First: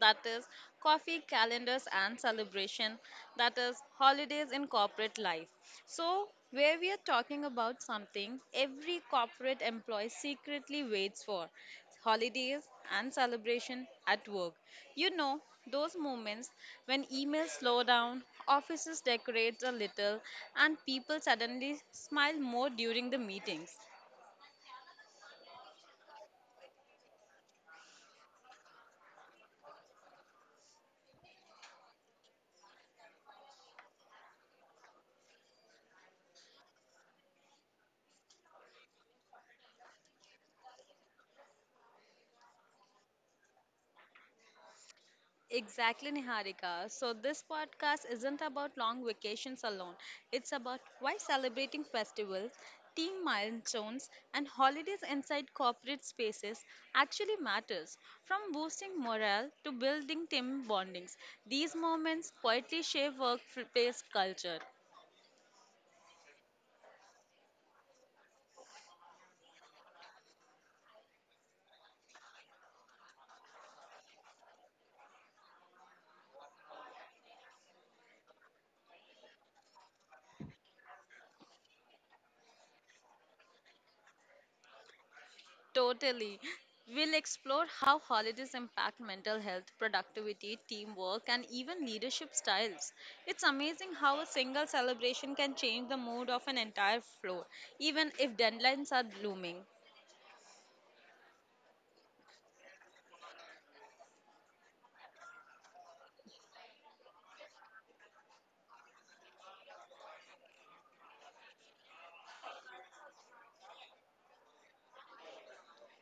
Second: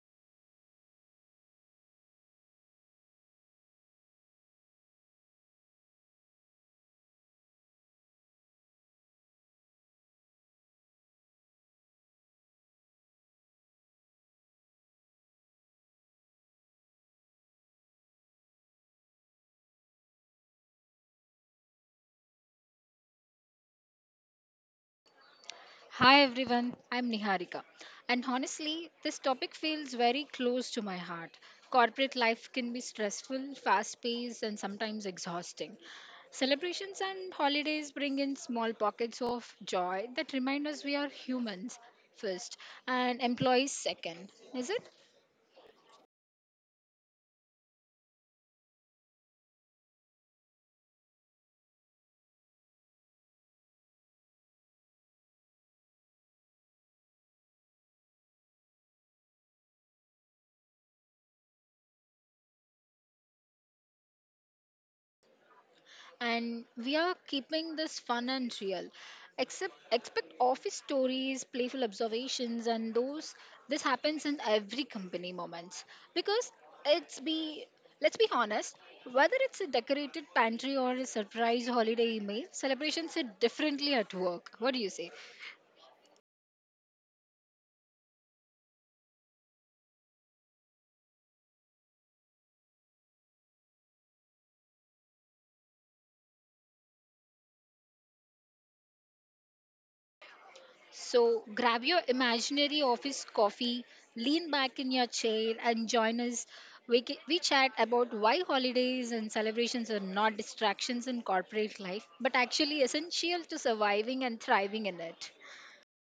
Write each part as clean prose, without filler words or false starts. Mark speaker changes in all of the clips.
Speaker 1: that is Coffee, Calendars and Celebration, that is holidays in corporate life. So, where we are talking about something every corporate employee secretly waits for: holidays and celebration at work. You know, those moments when emails slow down, offices decorate a little, and people suddenly smile more during the meetings.
Speaker 2: Hi everyone, I'm Niharika. And honestly, this topic feels very close to my heart. Corporate life can be stressful, fast paced, and sometimes exhausting. Celebrations and holidays bring in small pockets of joy that remind us we are humans first and employees second, is it?
Speaker 1: Exactly, Niharika. So, this podcast isn't about long vacations alone. It's about why celebrating festivals, team milestones, and holidays inside corporate spaces actually matters. From boosting morale to building team bondings, these moments quietly shape workplace culture.
Speaker 2: And we are keeping this fun and real. Except expect office stories, playful observations, and those this happens in every company moments because it's be let's be honest, whether it's a decorated pantry or a surprise holiday email, celebrations hit differently at work. What do you say?
Speaker 1: Totally. We'll explore how holidays impact mental health, productivity, teamwork, and even leadership styles. It's amazing how a single celebration can change the mood of an entire floor, even if deadlines are looming.
Speaker 2: So grab your imaginary office coffee, lean back in your chair, and join us. We chat about why holidays and celebrations are not distractions in corporate life, but actually essential to surviving and thriving in it.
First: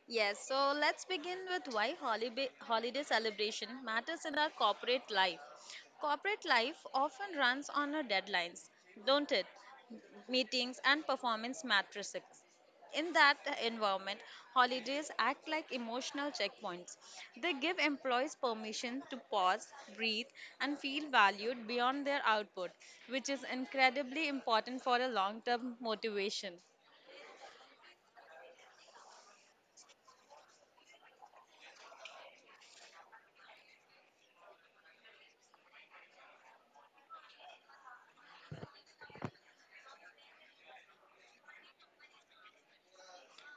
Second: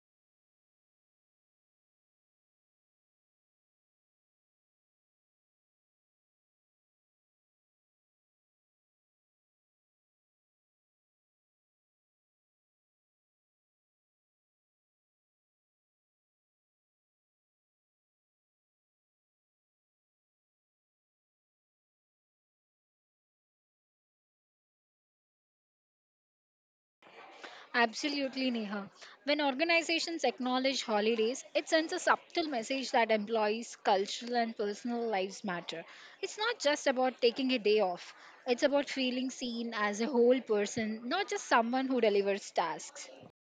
Speaker 1: Yes, so let's begin with why holiday celebration matters in our corporate life. Corporate life often runs on our deadlines, don't it? Meetings and performance matrices. In that environment, holidays act like emotional checkpoints. They give employees permission to pause, breathe, and feel valued beyond their output, which is incredibly important for a long term motivation.
Speaker 2: Absolutely, Neha. When organizations acknowledge holidays, it sends a subtle message that employees' cultural and personal lives matter. It's not just about taking a day off, it's about feeling seen as a whole person, not just someone who delivers tasks.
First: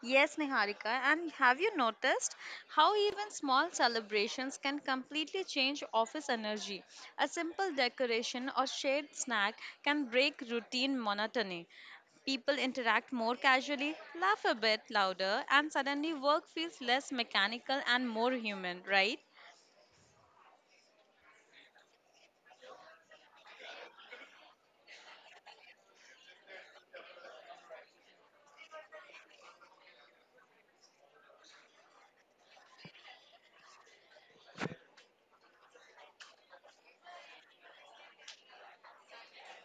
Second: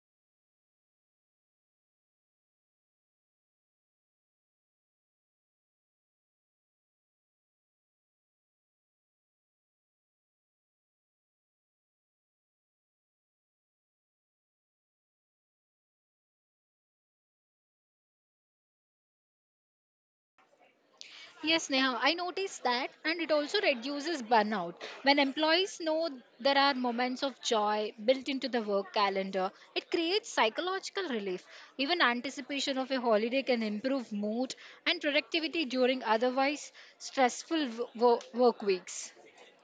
Speaker 1: Yes, Niharika. And have you noticed how even small celebrations can completely change office energy? A simple decoration or shared snack can break routine monotony. People interact more casually, laugh a bit louder, and suddenly work feels less mechanical and more human, right?
Speaker 2: Yes, Neha, I noticed that, and it also reduces burnout. When employees know there are moments of joy built into the work calendar, it creates psychological relief. Even anticipation of a holiday can improve mood and productivity during otherwise stressful work weeks.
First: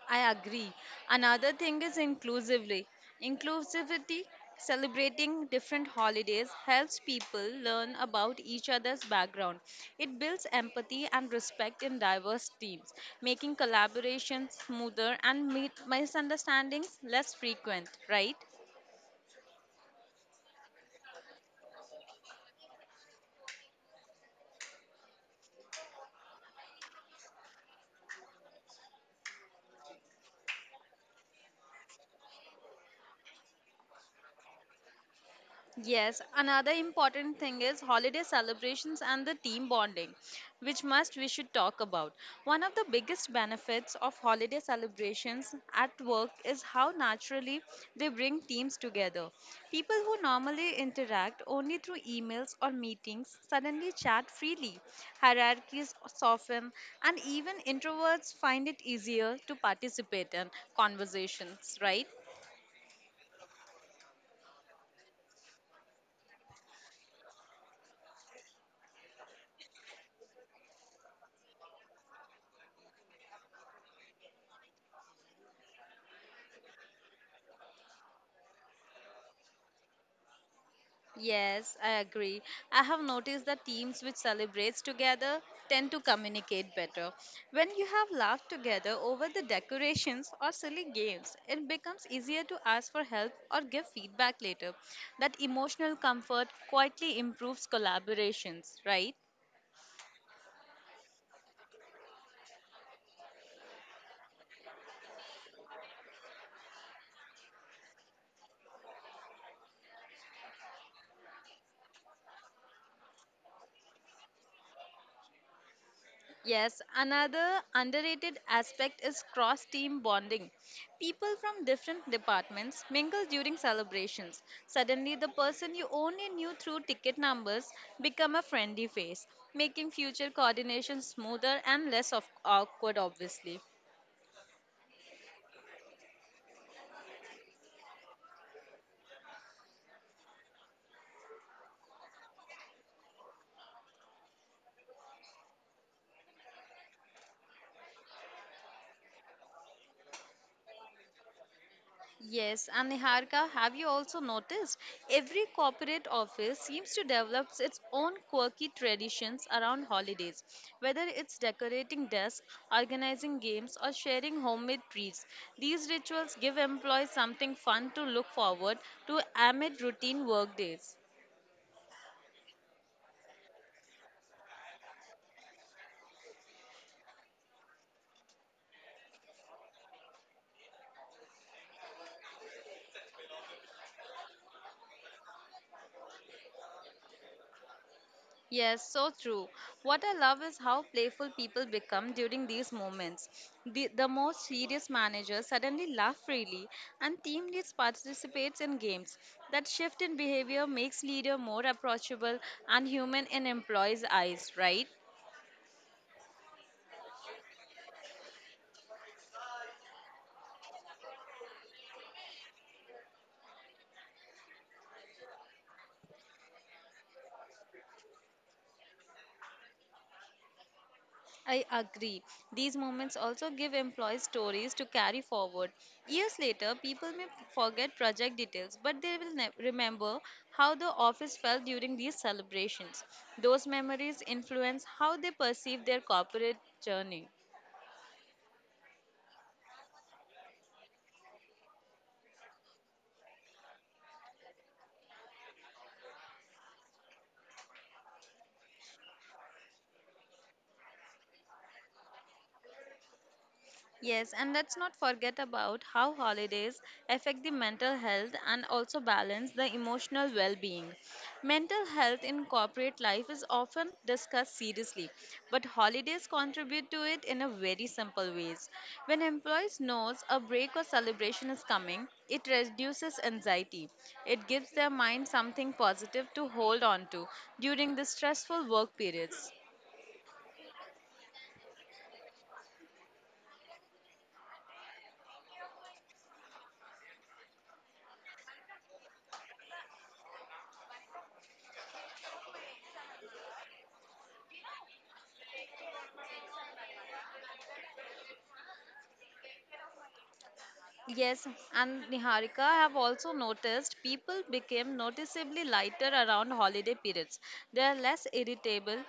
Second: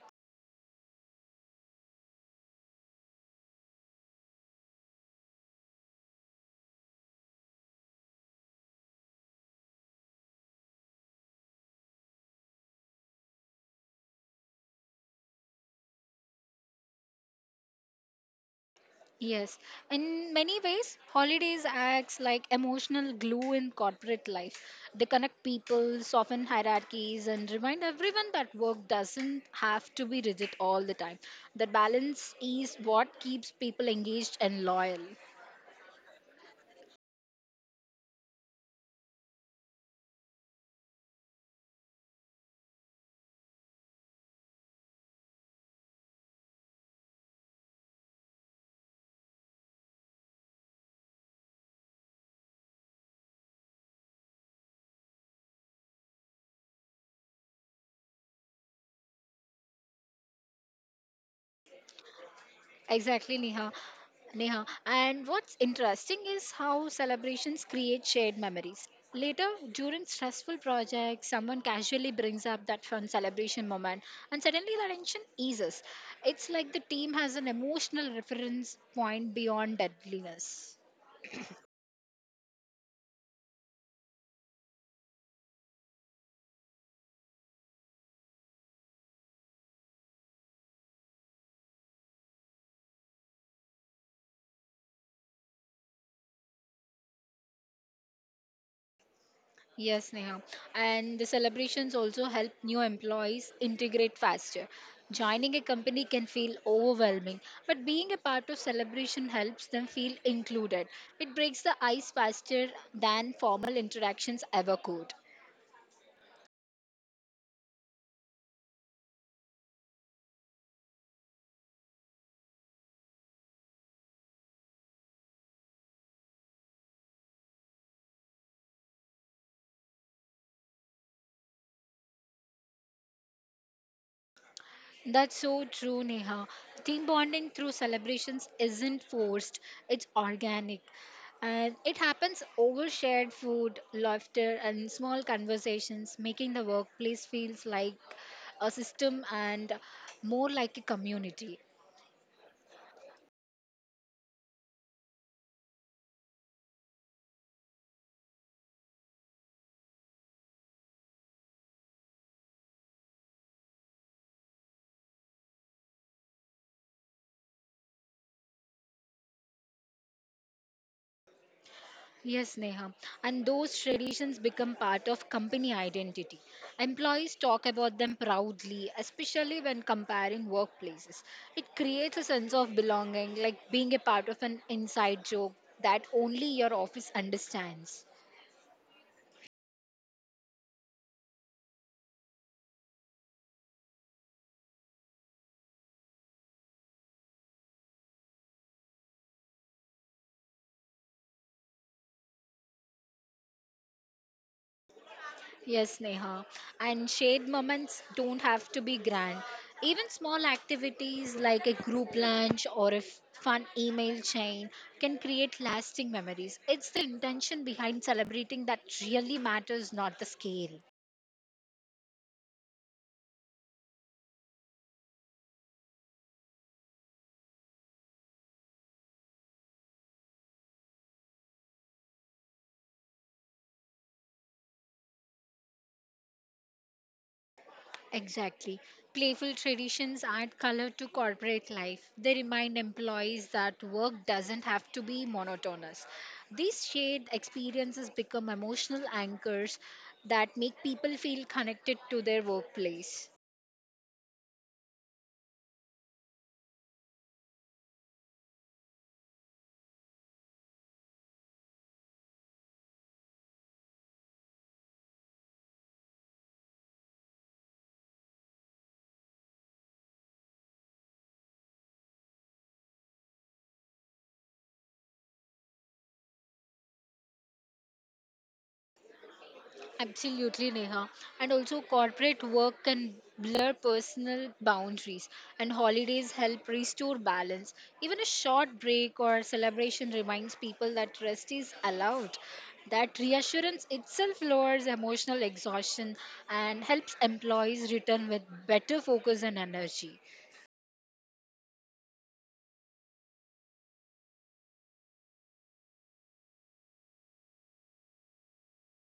Speaker 1: I agree. Another thing is inclusively. Inclusivity, celebrating different holidays, helps people learn about each other's background. It builds empathy and respect in diverse teams, making collaboration smoother and misunderstandings less frequent, right?
Speaker 2: Yes, in many ways, holidays acts like emotional glue in corporate life. They connect people, soften hierarchies, and remind everyone that work doesn't have to be rigid all the time. That balance is what keeps people engaged and loyal.
Speaker 1: Yes, another important thing is holiday celebrations and the team bonding, which must we should talk about. One of the biggest benefits of holiday celebrations at work is how naturally they bring teams together. People who normally interact only through emails or meetings suddenly chat freely. Hierarchies soften and even introverts find it easier to participate in conversations, right?
Speaker 2: Exactly, Neha. Neha. And what's interesting is how celebrations create shared memories. Later, during stressful projects, someone casually brings up that fun celebration moment, and suddenly the tension eases. It's like the team has an emotional reference point beyond deadliness.
Speaker 1: Yes, I agree. I have noticed that teams which celebrates together tend to communicate better. When you have laughed together over the decorations or silly games, it becomes easier to ask for help or give feedback later. That emotional comfort quietly improves collaborations, right?
Speaker 2: Yes, Neha. And the celebrations also help new employees integrate faster. Joining a company can feel overwhelming, but being a part of celebration helps them feel included. It breaks the ice faster than formal interactions ever could.
Speaker 1: Yes, another underrated aspect is cross team bonding. People from different departments mingle during celebrations. Suddenly, the person you only knew through ticket numbers become a friendly face, making future coordination smoother and less of awkward obviously.
Speaker 2: That's so true, Neha. Team bonding through celebrations isn't forced, it's organic. And it happens over shared food, laughter, and small conversations, making the workplace feels like a system and more like a community.
Speaker 1: Yes, and Niharika, have you also noticed every corporate office seems to develop its own quirky traditions around holidays, whether it's decorating desks, organizing games, or sharing homemade treats. These rituals give employees something fun to look forward to amid routine work days.
Speaker 2: Yes, Neha. And those traditions become part of company identity. Employees talk about them proudly, especially when comparing workplaces. It creates a sense of belonging, like being a part of an inside joke that only your office understands.
Speaker 1: Yes, so true. What I love is how playful people become during these moments. The most serious managers suddenly laugh freely, and team leads participates in games. That shift in behavior makes leader more approachable and human in employees' eyes, right?
Speaker 2: Yes, Neha. And shared moments don't have to be grand. Even small activities like a group lunch or a fun email chain can create lasting memories. It's the intention behind celebrating that really matters, not the scale.
Speaker 1: I agree. These moments also give employees stories to carry forward. Years later, people may forget project details, but they will remember how the office felt during these celebrations. Those memories influence how they perceive their corporate journey.
Speaker 2: Exactly. Playful traditions add color to corporate life. They remind employees that work doesn't have to be monotonous. These shared experiences become emotional anchors that make people feel connected to their workplace.
Speaker 1: Yes, and let's not forget about how holidays affect the mental health and also balance the emotional well being. Mental health in corporate life is often discussed seriously, but holidays contribute to it in a very simple ways. When employees knows a break or celebration is coming, it reduces anxiety. It gives their mind something positive to hold on to during the stressful work periods.
Speaker 2: Absolutely, Neha. And also, corporate work can blur personal boundaries, and holidays help restore balance. Even a short break or celebration reminds people that rest is allowed. That reassurance itself lowers emotional exhaustion and helps employees return with better focus and energy.
Speaker 1: Yes, and Niharika, I have also noticed people became noticeably lighter around holiday periods. There are less irritable,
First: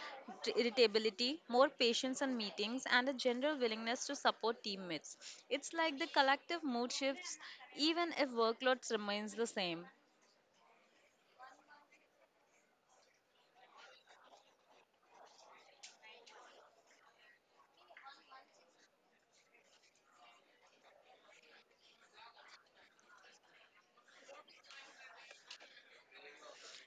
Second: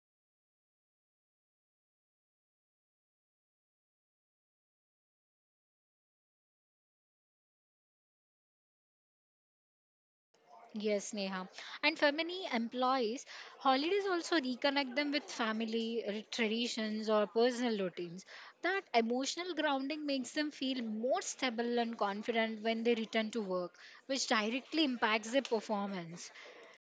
Speaker 1: irritability, more patience in meetings, and a general willingness to support teammates. It's like the collective mood shifts, even if workloads remains the same.
Speaker 2: Yes, Neha. And for many employees, holidays also reconnect them with family traditions or personal routines. That emotional grounding makes them feel more stable and confident when they return to work, which directly impacts their performance.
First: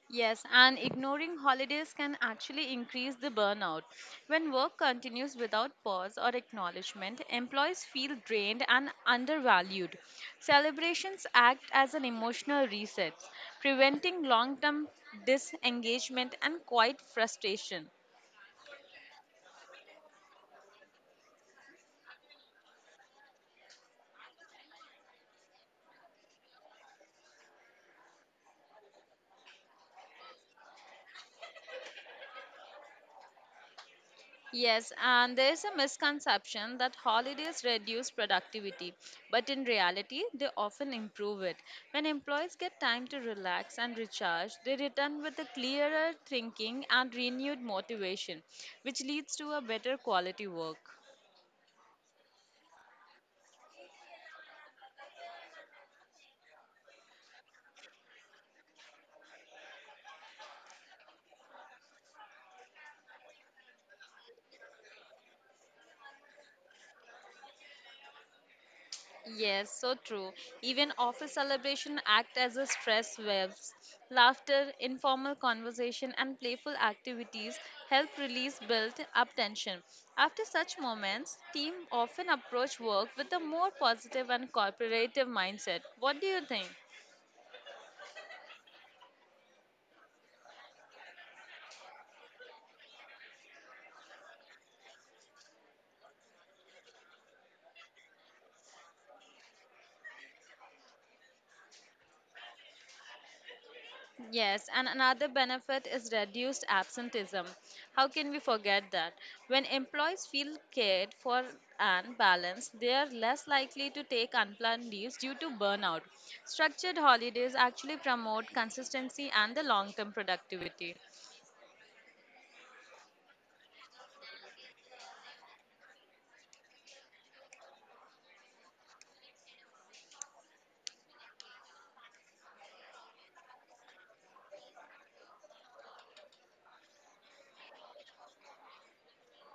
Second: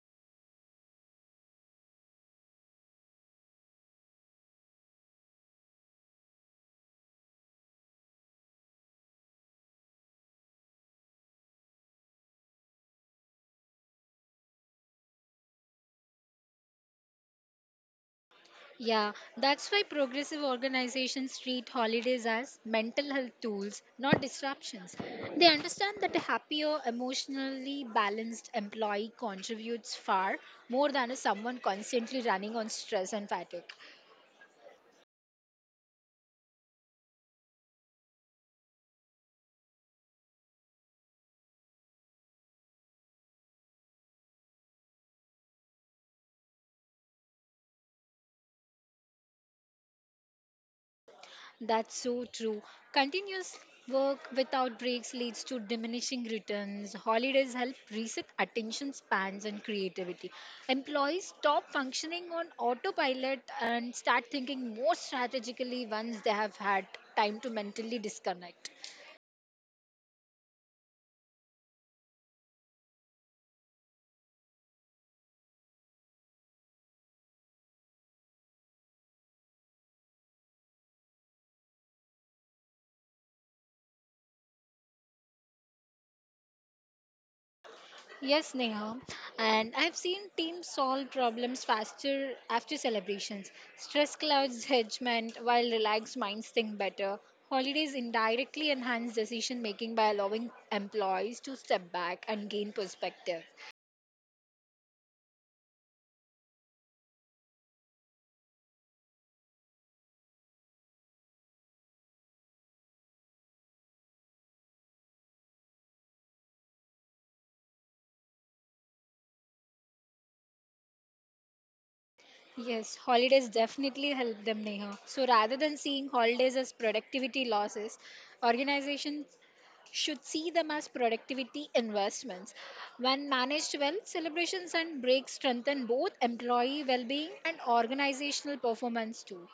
Speaker 1: Yes, and ignoring holidays can actually increase the burnout. When work continues without pause or acknowledgement, employees feel drained and undervalued. Celebrations act as an emotional reset, preventing long term disengagement and quiet frustration.
Speaker 2: Yeah, that's why progressive organizations treat holidays as mental health tools, not disruptions. They understand that a happier, emotionally balanced employee contributes far more than someone constantly running on stress and fatigue.
Speaker 1: Yes, and there is a misconception that holidays reduce productivity, but in reality, they often improve it. When employees get time to relax and recharge, they return with a clearer thinking and renewed motivation, which leads to a better quality work.
Speaker 2: That's so true. Continuous work without breaks leads to diminishing returns. Holidays help reset attention spans and creativity. Employees stop functioning on autopilot and start thinking more strategically once they have had time to mentally disconnect.
Speaker 1: Yes, so true. Even office celebration act as a stress waves. Laughter, informal conversation, and playful activities help release built up tension. After such moments, team often approach work with a more positive and cooperative mindset. What do you think?
Speaker 2: Yes, Neha. And I've seen teams solve problems faster after celebrations. Stress clouds judgment, while relaxed minds think better. Holidays indirectly enhance decision making by allowing employees to step back and gain perspective.
Speaker 1: Yes, and another benefit is reduced absenteeism. How can we forget that? When employees feel cared for and balanced, they are less likely to take unplanned leaves due to burnout. Structured holidays actually promote consistency and the long term productivity.
Speaker 2: Yes, holidays definitely help them, Neha. So rather than seeing holidays as productivity losses, organizations should see them as productivity investments. When managed well, celebrations and breaks strengthen both employee well being and organizational performance too.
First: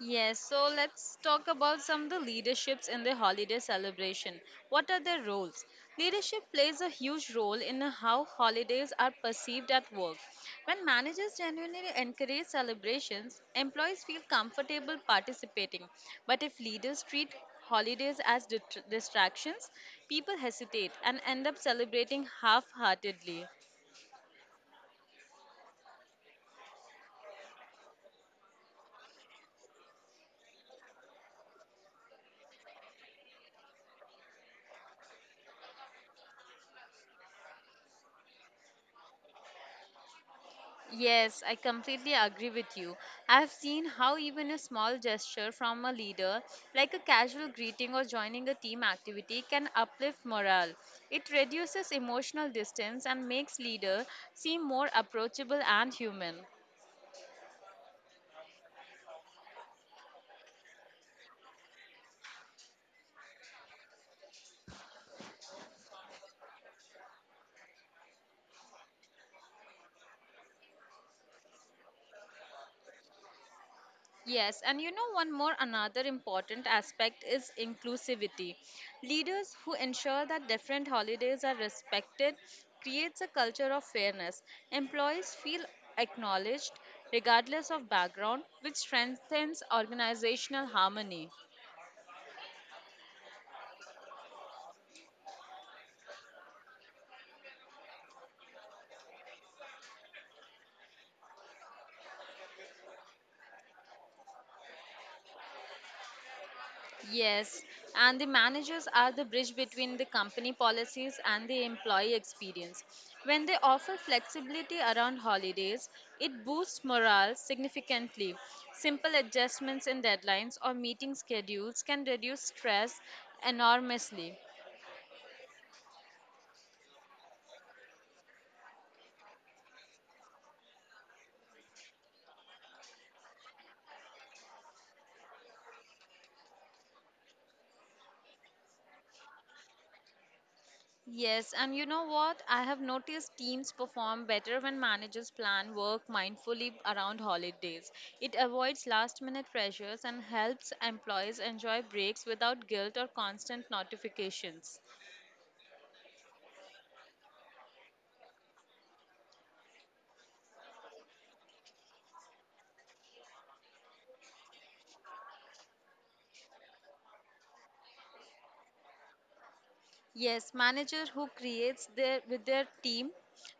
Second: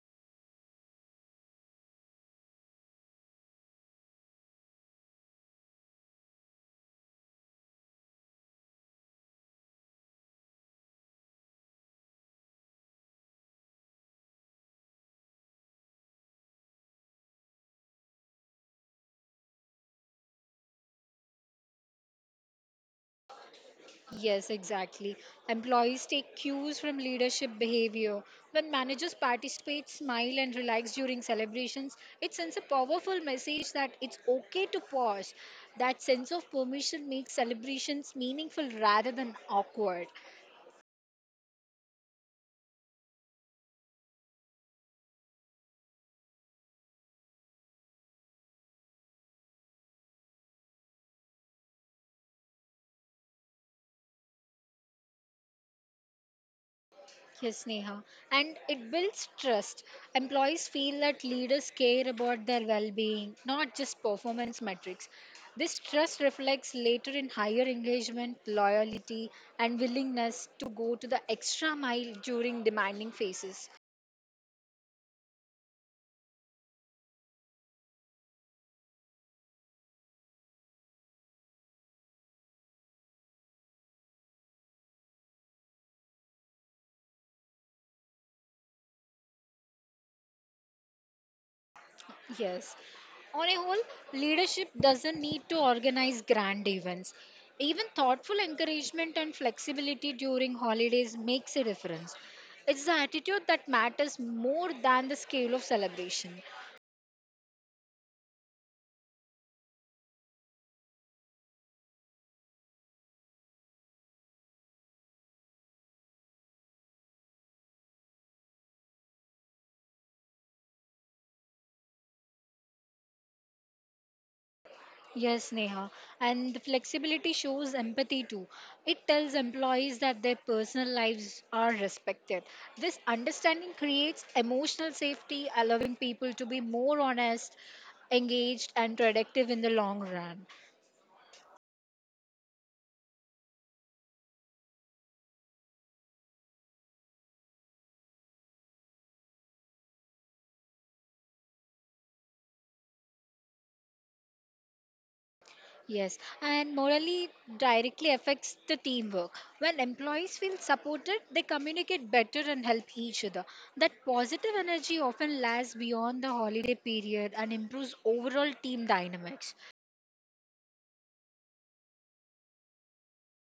Speaker 1: Yes, so let's talk about some of the leaderships in the holiday celebration. What are their roles? Leadership plays a huge role in how holidays are perceived at work. When managers genuinely encourage celebrations, employees feel comfortable participating. But if leaders treat holidays as distractions, people hesitate and end up celebrating half heartedly.
Speaker 2: Yes, exactly. Employees take cues from leadership behavior. When managers participate, smile, and relax during celebrations, it sends a powerful message that it's okay to pause. That sense of permission makes celebrations meaningful rather than awkward.
Speaker 1: Yes, I completely agree with you. I've seen how even a small gesture from a leader, like a casual greeting or joining a team activity, can uplift morale. It reduces emotional distance and makes leader seem more approachable and human.
Speaker 2: Yes, Neha. And it builds trust. Employees feel that leaders care about their well being, not just performance metrics. This trust reflects later in higher engagement, loyalty, and willingness to go to the extra mile during demanding phases.
Speaker 1: Yes, and you know, one more another important aspect is inclusivity. Leaders who ensure that different holidays are respected creates a culture of fairness. Employees feel acknowledged regardless of background, which strengthens organizational harmony.
Speaker 2: Yes. On a whole, leadership doesn't need to organize grand events. Even thoughtful encouragement and flexibility during holidays makes a difference. It's the attitude that matters more than the scale of celebration.
Speaker 1: Yes, and the managers are the bridge between the company policies and the employee experience. When they offer flexibility around holidays, it boosts morale significantly. Simple adjustments in deadlines or meeting schedules can reduce stress enormously.
Speaker 2: Yes, Neha. And the flexibility shows empathy too. It tells employees that their personal lives are respected. This understanding creates emotional safety, allowing people to be more honest, engaged, and productive in the long run.
Speaker 1: Yes, and you know what? I have noticed teams perform better when managers plan work mindfully around holidays. It avoids last minute pressures and helps employees enjoy breaks without guilt or constant notifications.
Speaker 2: Yes, and morally directly affects the teamwork. When employees feel supported, they communicate better and help each other. That positive energy often lasts beyond the holiday period and improves overall team dynamics.
Speaker 1: Yes, manager who creates their with their team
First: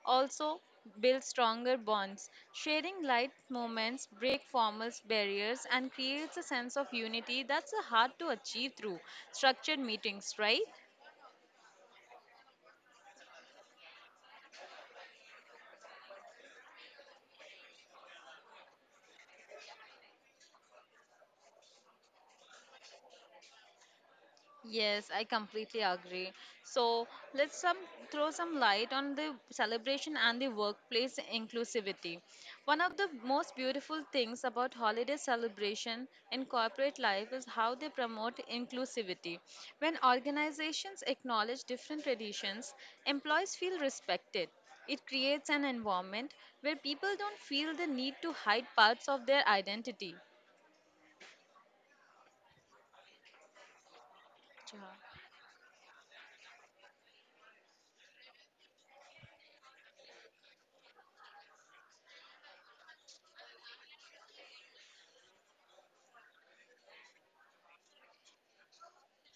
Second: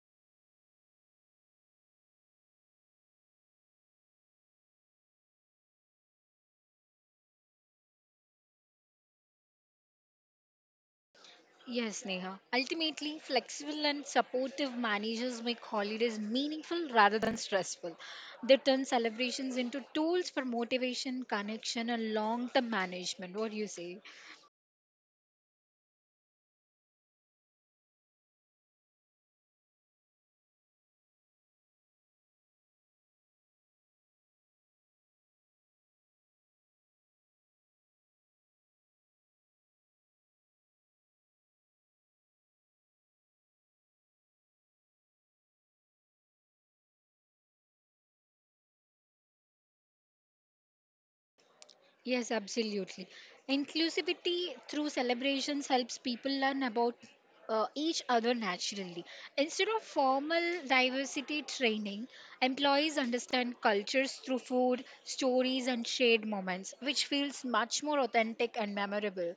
Speaker 1: also builds stronger bonds. Sharing light moments break formal barriers and creates a sense of unity that's hard to achieve through structured meetings, right?
Speaker 2: Yes, Neha. Ultimately, flexible and supportive managers make holidays meaningful rather than stressful. They turn celebrations into tools for motivation, connection, and long term management. What do you say?
Speaker 1: Yes, I completely agree. So let's some throw some light on the celebration and the workplace inclusivity. One of the most beautiful things about holiday celebration in corporate life is how they promote inclusivity. When organizations acknowledge different traditions, employees feel respected. It creates an environment where people don't feel the need to hide parts of their identity.
Speaker 2: Yes, absolutely. Inclusivity through celebrations helps people learn about each other naturally. Instead of formal diversity training, employees understand cultures through food, stories, and shared moments, which feels much more authentic and memorable.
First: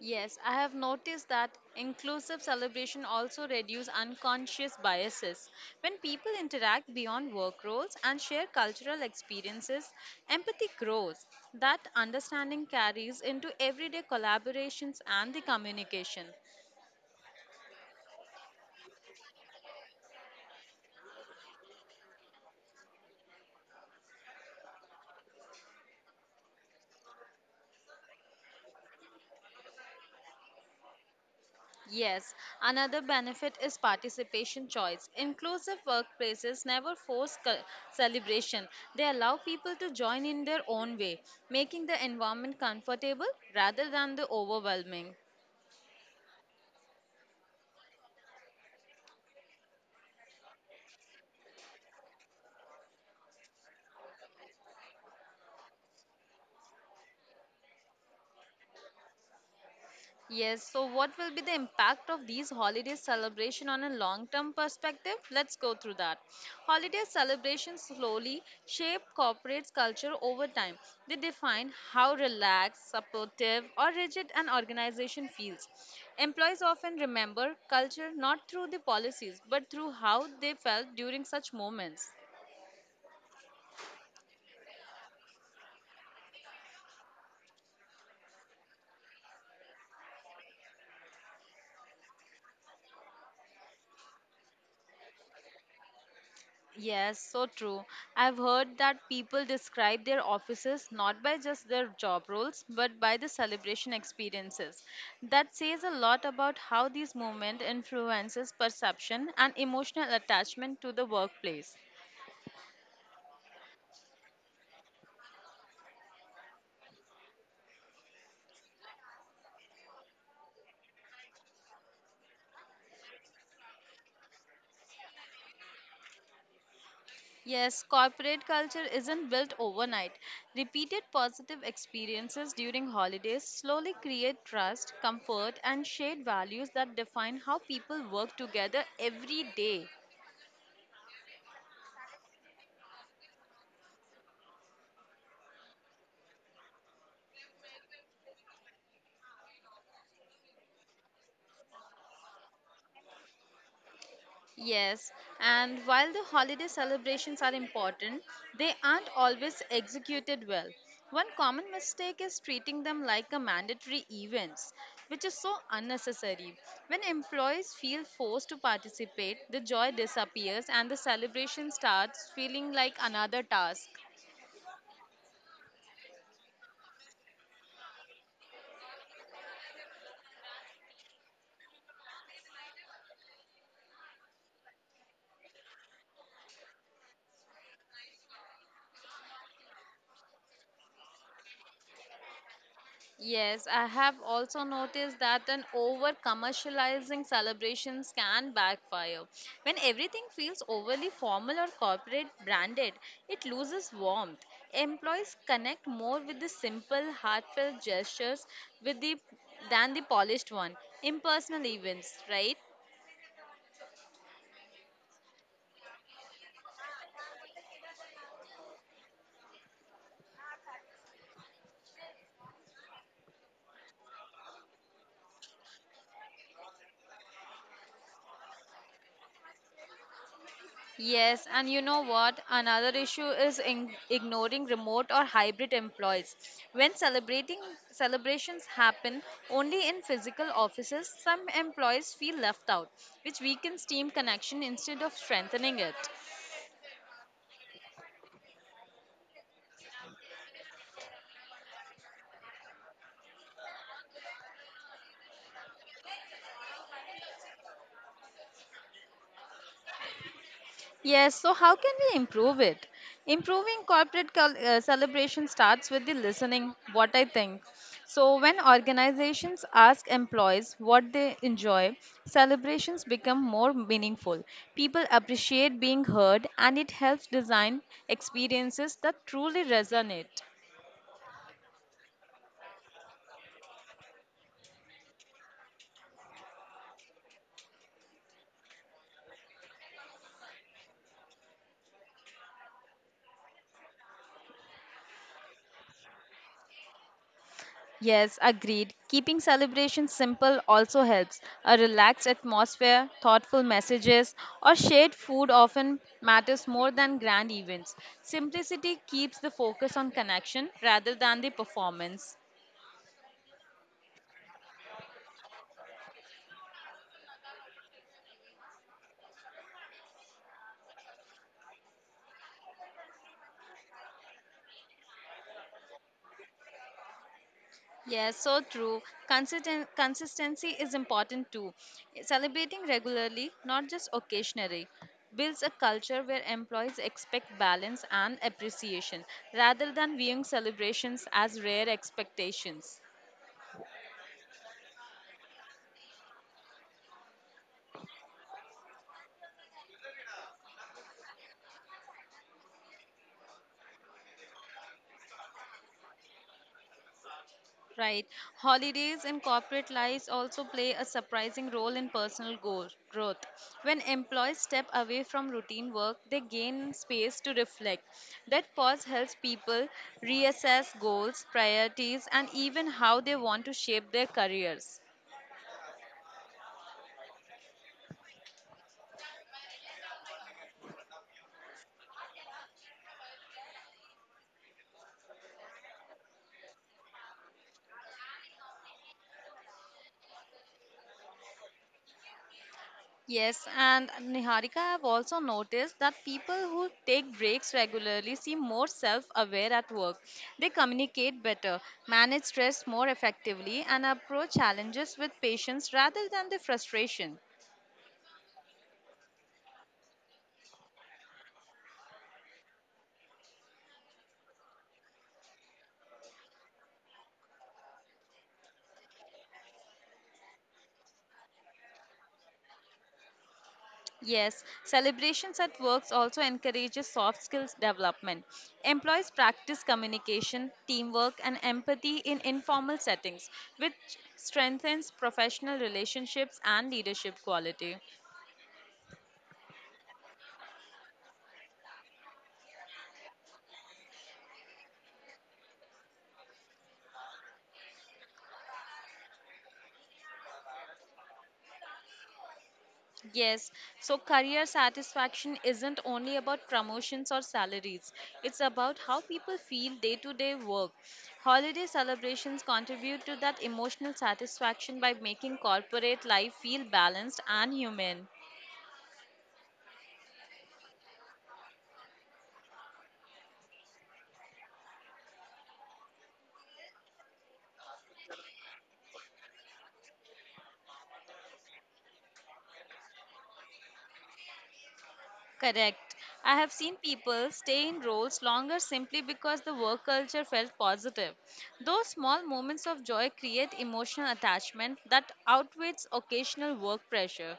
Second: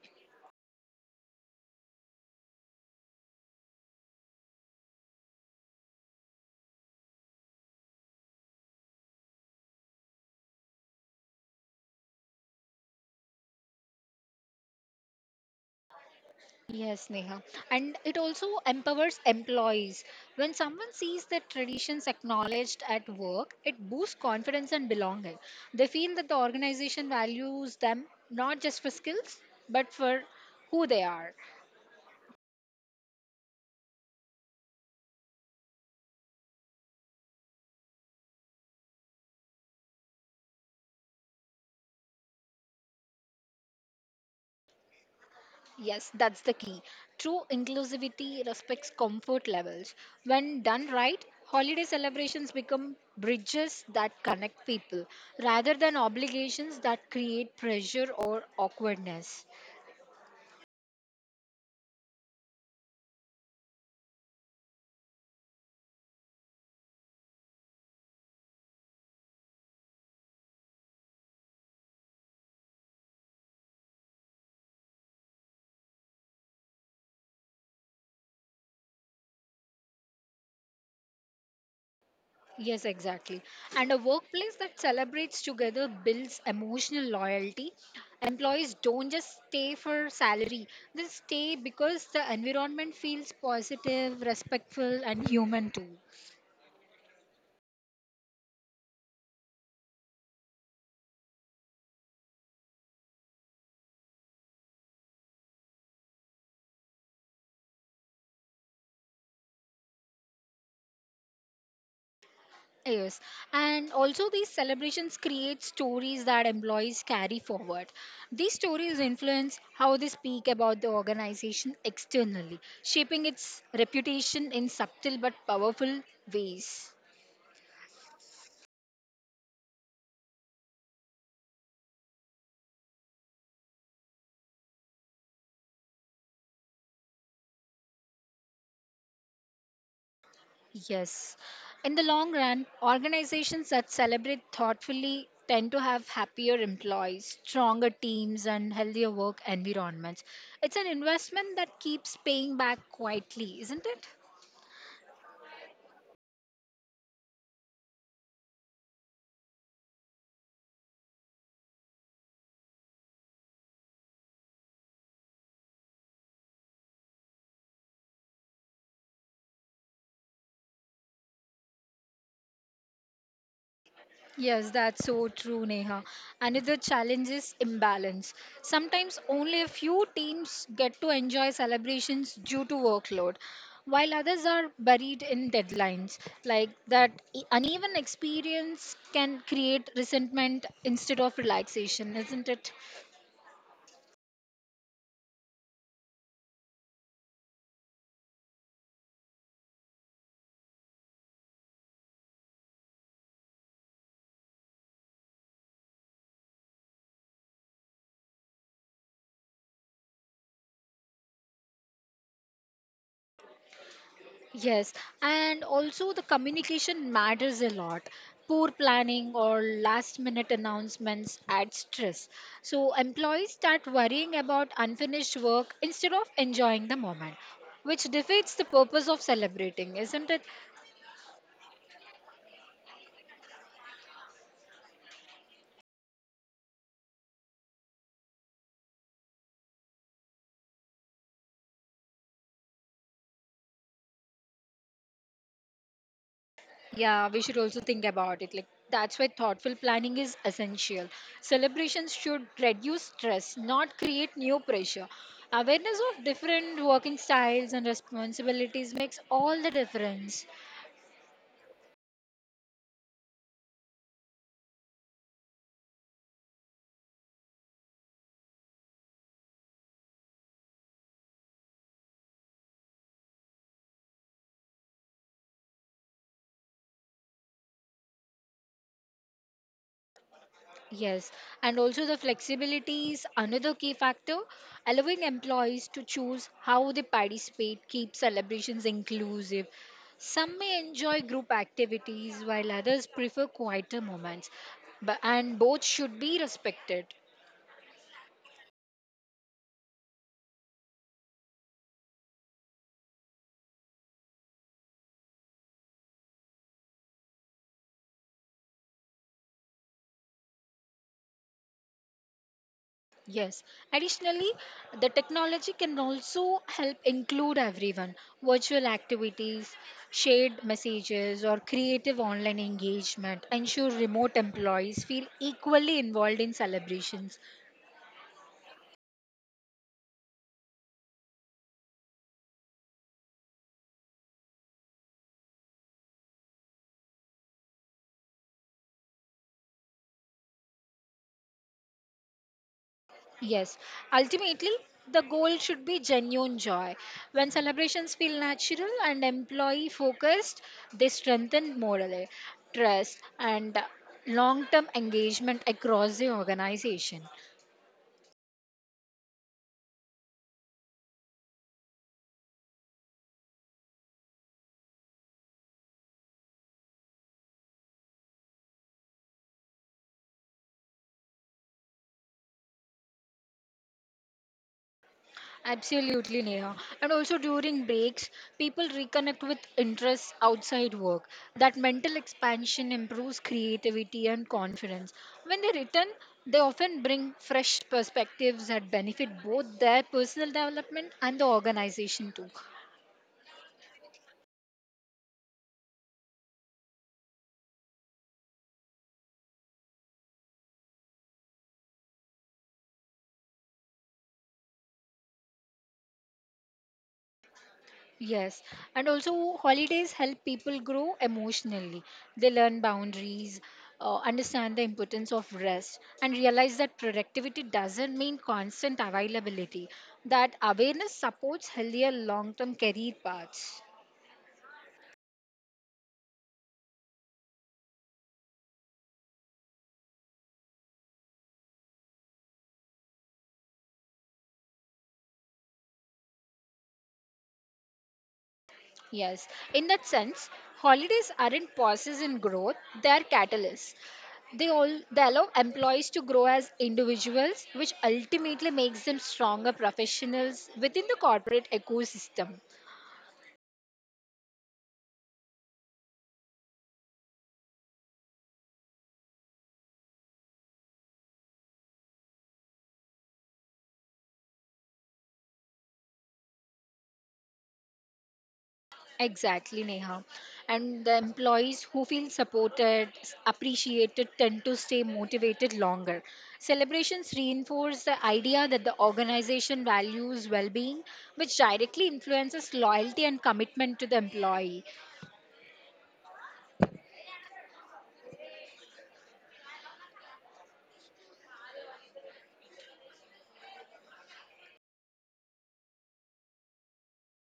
Speaker 1: Yes, I have noticed that inclusive celebration also reduce unconscious biases. When people interact beyond work roles and share cultural experiences, empathy grows. That understanding carries into everyday collaborations and the communication.
Speaker 2: Yes, Neha. And it also empowers employees. When someone sees their traditions acknowledged at work, it boosts confidence and belonging. They feel that the organization values them not just for skills, but for who they are.
Speaker 1: Yes, another benefit is participation choice. Inclusive workplaces never force celebration. They allow people to join in their own way, making the environment comfortable rather than the overwhelming.
Speaker 2: Yes, that's the key. True inclusivity respects comfort levels. When done right, holiday celebrations become bridges that connect people rather than obligations that create pressure or awkwardness.
Speaker 1: Yes, so what will be the impact of these holiday celebration on a long-term perspective? Let's go through that. Holiday celebrations slowly shape corporate culture over time. They define how relaxed, supportive, or rigid an organization feels. Employees often remember culture not through the policies, but through how they felt during such moments.
Speaker 2: Yes, exactly. And a workplace that celebrates together builds emotional loyalty. Employees don't just stay for salary, they stay because the environment feels positive, respectful, and human too.
Speaker 1: Yes, so true. I've heard that people describe their offices not by just their job roles, but by the celebration experiences. That says a lot about how these movement influences perception and emotional attachment to the workplace.
Speaker 2: Yes, and also these celebrations create stories that employees carry forward. These stories influence how they speak about the organization externally, shaping its reputation in subtle but powerful ways.
Speaker 1: Yes, corporate culture isn't built overnight. Repeated positive experiences during holidays slowly create trust, comfort, and shared values that define how people work together every day.
Speaker 2: Yes. In the long run, organizations that celebrate thoughtfully tend to have happier employees, stronger teams, and healthier work environments. It's an investment that keeps paying back quietly, isn't it?
Speaker 1: Yes, and while the holiday celebrations are important, they aren't always executed well. One common mistake is treating them like a mandatory events, which is so unnecessary. When employees feel forced to participate, the joy disappears and the celebration starts feeling like another task.
Speaker 2: Yes, that's so true, Neha. Another challenge is imbalance. Sometimes only a few teams get to enjoy celebrations due to workload, while others are buried in deadlines. Like that uneven experience can create resentment instead of relaxation, isn't it?
Speaker 1: Yes, I have also noticed that an over commercializing celebrations can backfire. When everything feels overly formal or corporate branded, it loses warmth. Employees connect more with the simple, heartfelt gestures with the than the polished one Impersonal events, right?
Speaker 2: Yes, and also the communication matters a lot. Poor planning or last minute announcements add stress. So employees start worrying about unfinished work instead of enjoying the moment, which defeats the purpose of celebrating, isn't it?
Speaker 1: Yes, and you know what? Another issue is in ignoring remote or hybrid employees. When celebrating celebrations happen only in physical offices, some employees feel left out, which weakens team connection instead of strengthening it.
Speaker 2: Yeah, we should also think about it. Like that's why thoughtful planning is essential. Celebrations should reduce stress, not create new pressure. Awareness of different working styles and responsibilities makes all the difference.
Speaker 1: Yes, so how can we improve it? Improving corporate celebration starts with the listening, what I think. So, when organizations ask employees what they enjoy, celebrations become more meaningful. People appreciate being heard, and it helps design experiences that truly resonate.
Speaker 2: Yes, and also the flexibility is another key factor, allowing employees to choose how they participate, keep celebrations inclusive. Some may enjoy group activities while others prefer quieter moments, but, and both should be respected.
Speaker 1: Yes, agreed. Keeping celebrations simple also helps. A relaxed atmosphere, thoughtful messages, or shared food often matters more than grand events. Simplicity keeps the focus on connection rather than the performance.
Speaker 2: Yes. Additionally, the technology can also help include everyone. Virtual activities, shared messages, or creative online engagement ensure remote employees feel equally involved in celebrations.
Speaker 1: Yes, so true. Consistency is important too. Celebrating regularly, not just occasionally, builds a culture where employees expect balance and appreciation rather than viewing celebrations as rare expectations.
Speaker 2: Yes. Ultimately, the goal should be genuine joy. When celebrations feel natural and employee focused, they strengthen morale, trust, and long term engagement across the organization.
Speaker 1: Right. Holidays and corporate lives also play a surprising role in personal goal, growth. When employees step away from routine work, they gain space to reflect. That pause helps people reassess goals, priorities, and even how they want to shape their careers.
Speaker 2: Absolutely, Neha. And also during breaks, people reconnect with interests outside work. That mental expansion improves creativity and confidence. When they return, they often bring fresh perspectives that benefit both their personal development and the organization too.
Speaker 1: Yes, and Niharika, I've also noticed that people who take breaks regularly seem more self aware at work. They communicate better, manage stress more effectively, and approach challenges with patience rather than the frustration.
Speaker 2: Yes, and also holidays help people grow emotionally. They learn boundaries, understand the importance of rest, and realize that productivity doesn't mean constant availability. That awareness supports healthier long term career paths.
Speaker 1: Yes, celebrations at works also encourages soft skills development. Employees practice communication, teamwork, and empathy in informal settings, which strengthens professional relationships and leadership quality.
Speaker 2: Yes, in that sense, holidays aren't pauses in growth, they are catalysts. They allow employees to grow as individuals, which ultimately makes them stronger professionals within the corporate ecosystem.
Speaker 1: Yes, so career satisfaction isn't only about promotions or salaries. It's about how people feel day to day work. Holiday celebrations contribute to that emotional satisfaction by making corporate life feel balanced and human.
Speaker 2: Exactly, Neha. And the employees who feel supported, appreciated, tend to stay motivated longer. Celebrations reinforce the idea that the organization values well being, which directly influences loyalty and commitment to the employee.
Speaker 1: Correct. I have seen people stay in roles longer simply because the work culture felt positive. Those small moments of joy create emotional attachment that outweighs occasional work pressure.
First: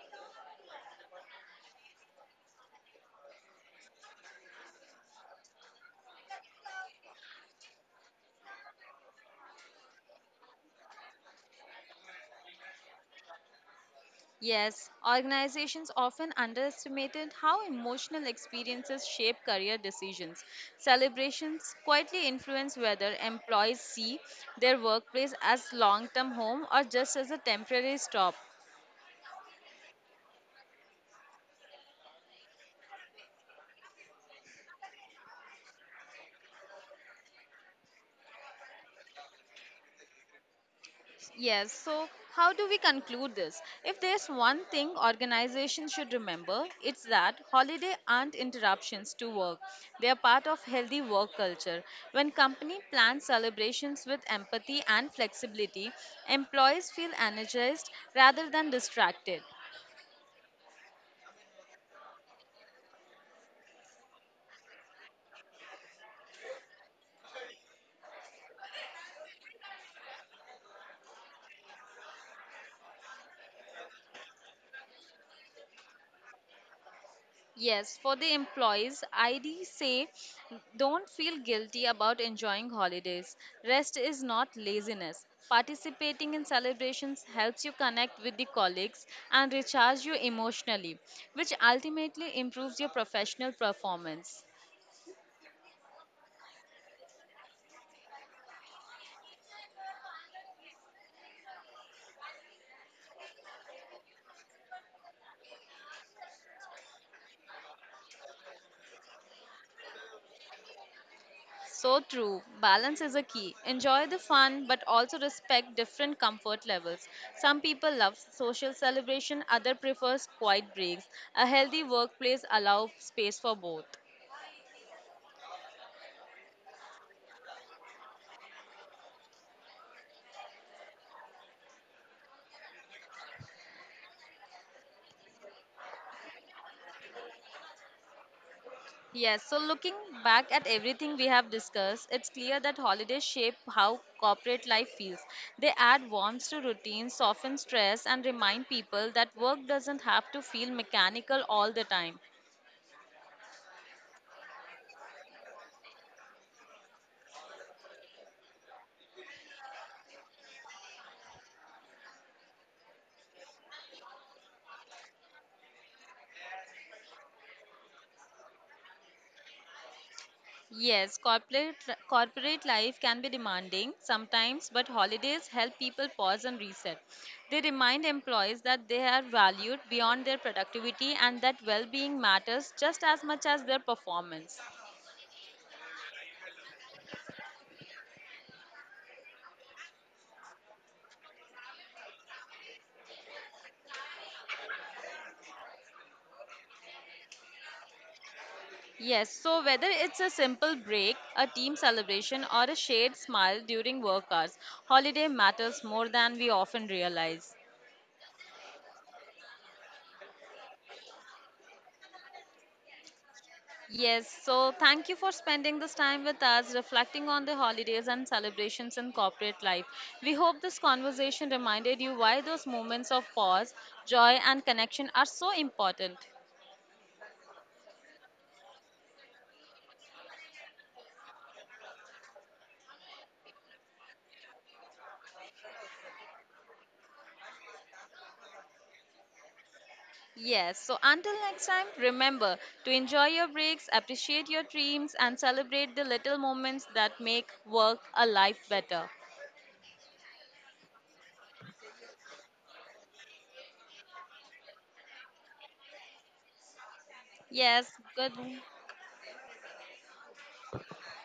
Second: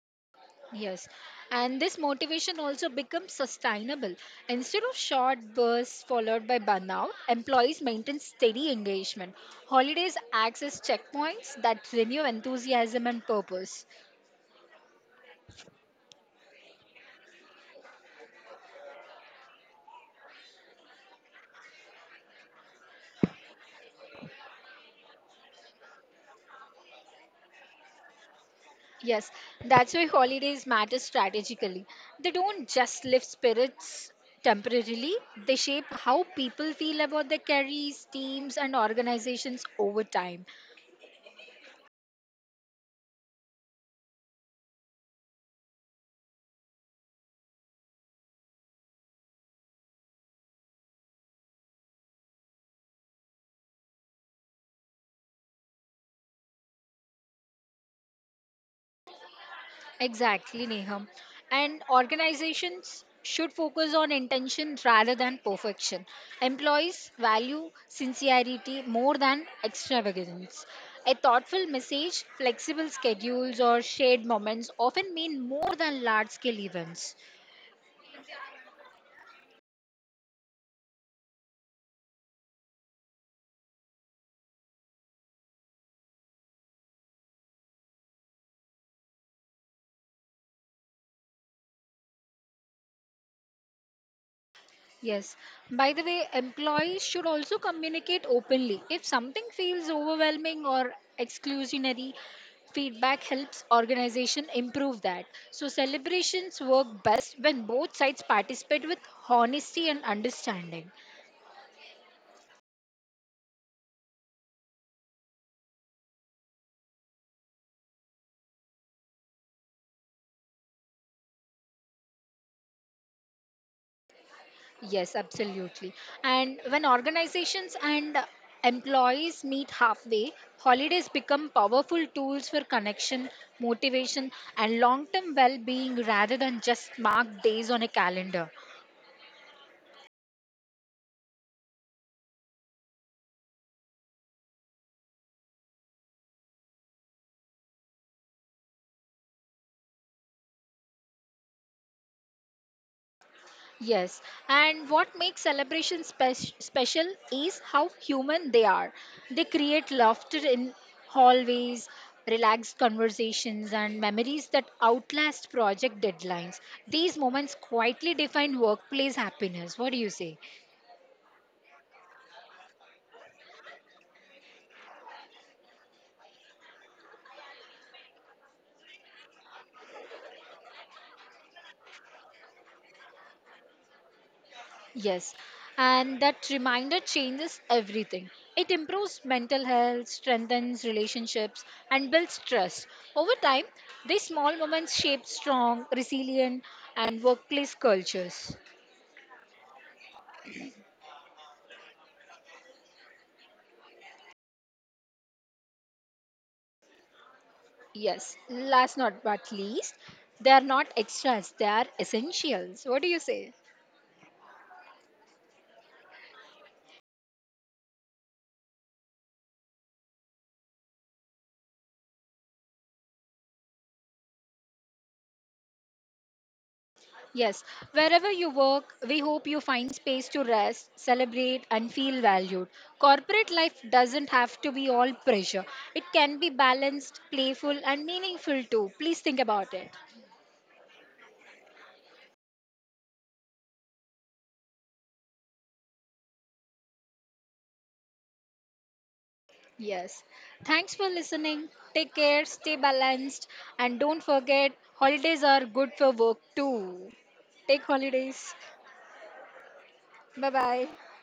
Speaker 2: Yes. And this motivation also becomes sustainable. Instead of short bursts followed by burnout, employees maintain steady engagement. Holidays acts as checkpoints that renew enthusiasm and purpose.
Speaker 1: Yes, organizations often underestimated how emotional experiences shape career decisions. Celebrations quietly influence whether employees see their workplace as long term home or just as a temporary stop.
Speaker 2: Yes, that's why holidays matter strategically. They don't just lift spirits temporarily, they shape how people feel about their careers, teams, and organizations over time.
Speaker 1: Yes, so how do we conclude this? If there's one thing organizations should remember, it's that holiday aren't interruptions to work. They are part of healthy work culture. When company plans celebrations with empathy and flexibility, employees feel energized rather than distracted.
Speaker 2: Exactly, Neham. And organizations should focus on intention rather than perfection. Employees value sincerity more than extravagance. A thoughtful message, flexible schedules, or shared moments often mean more than large scale events.
Speaker 1: Yes, for the employees, ID say don't feel guilty about enjoying holidays. Rest is not laziness. Participating in celebrations helps you connect with the colleagues and recharge you emotionally, which ultimately improves your professional performance.
Speaker 2: Yes. By the way, employees should also communicate openly. If something feels overwhelming or exclusionary, feedback helps organization improve that. So celebrations work best when both sides participate with honesty and understanding.
Speaker 1: So true. Balance is a key. Enjoy the fun, but also respect different comfort levels. Some people love social celebration, other prefers quiet breaks. A healthy workplace allows space for both.
Speaker 2: Yes, absolutely. And when organizations and employees meet halfway, holidays become powerful tools for connection, motivation, and long term well being rather than just marked days on a calendar.
Speaker 1: Yes, so looking back at everything we have discussed, it's clear that holidays shape how corporate life feels. They add warmth to routines, soften stress, and remind people that work doesn't have to feel mechanical all the time.
Speaker 2: Yes, and what makes celebrations special is how human they are. They create laughter in hallways, relaxed conversations, and memories that outlast project deadlines. These moments quietly define workplace happiness. What do you say?
Speaker 1: Yes, corporate life can be demanding sometimes, but holidays help people pause and reset. They remind employees that they are valued beyond their productivity and that well-being matters just as much as their performance.
Speaker 2: Yes, and that reminder changes everything. It improves mental health, strengthens relationships, and builds trust. Over time, these small moments shape strong, resilient, and workplace cultures.
Speaker 1: Yes, so whether it's a simple break, a team celebration, or a shared smile during work hours, holiday matters more than we often realize.
Speaker 2: Yes, last not but least, they are not extras, they are essentials. What do you say?
Speaker 1: Yes, so thank you for spending this time with us, reflecting on the holidays and celebrations in corporate life. We hope this conversation reminded you why those moments of pause, joy, and connection are so important.
Speaker 2: Yes, wherever you work, we hope you find space to rest, celebrate, and feel valued. Corporate life doesn't have to be all pressure, it can be balanced, playful, and meaningful too. Please think about it.
Speaker 1: Yes, so until next time, remember to enjoy your breaks, appreciate your dreams, and celebrate the little moments that make work a life better.
Speaker 2: Yes. Thanks for listening. Take care, stay balanced, and don't forget holidays are good for work too. Take
Speaker 1: Yes, good.
Speaker 2: holidays. Bye bye.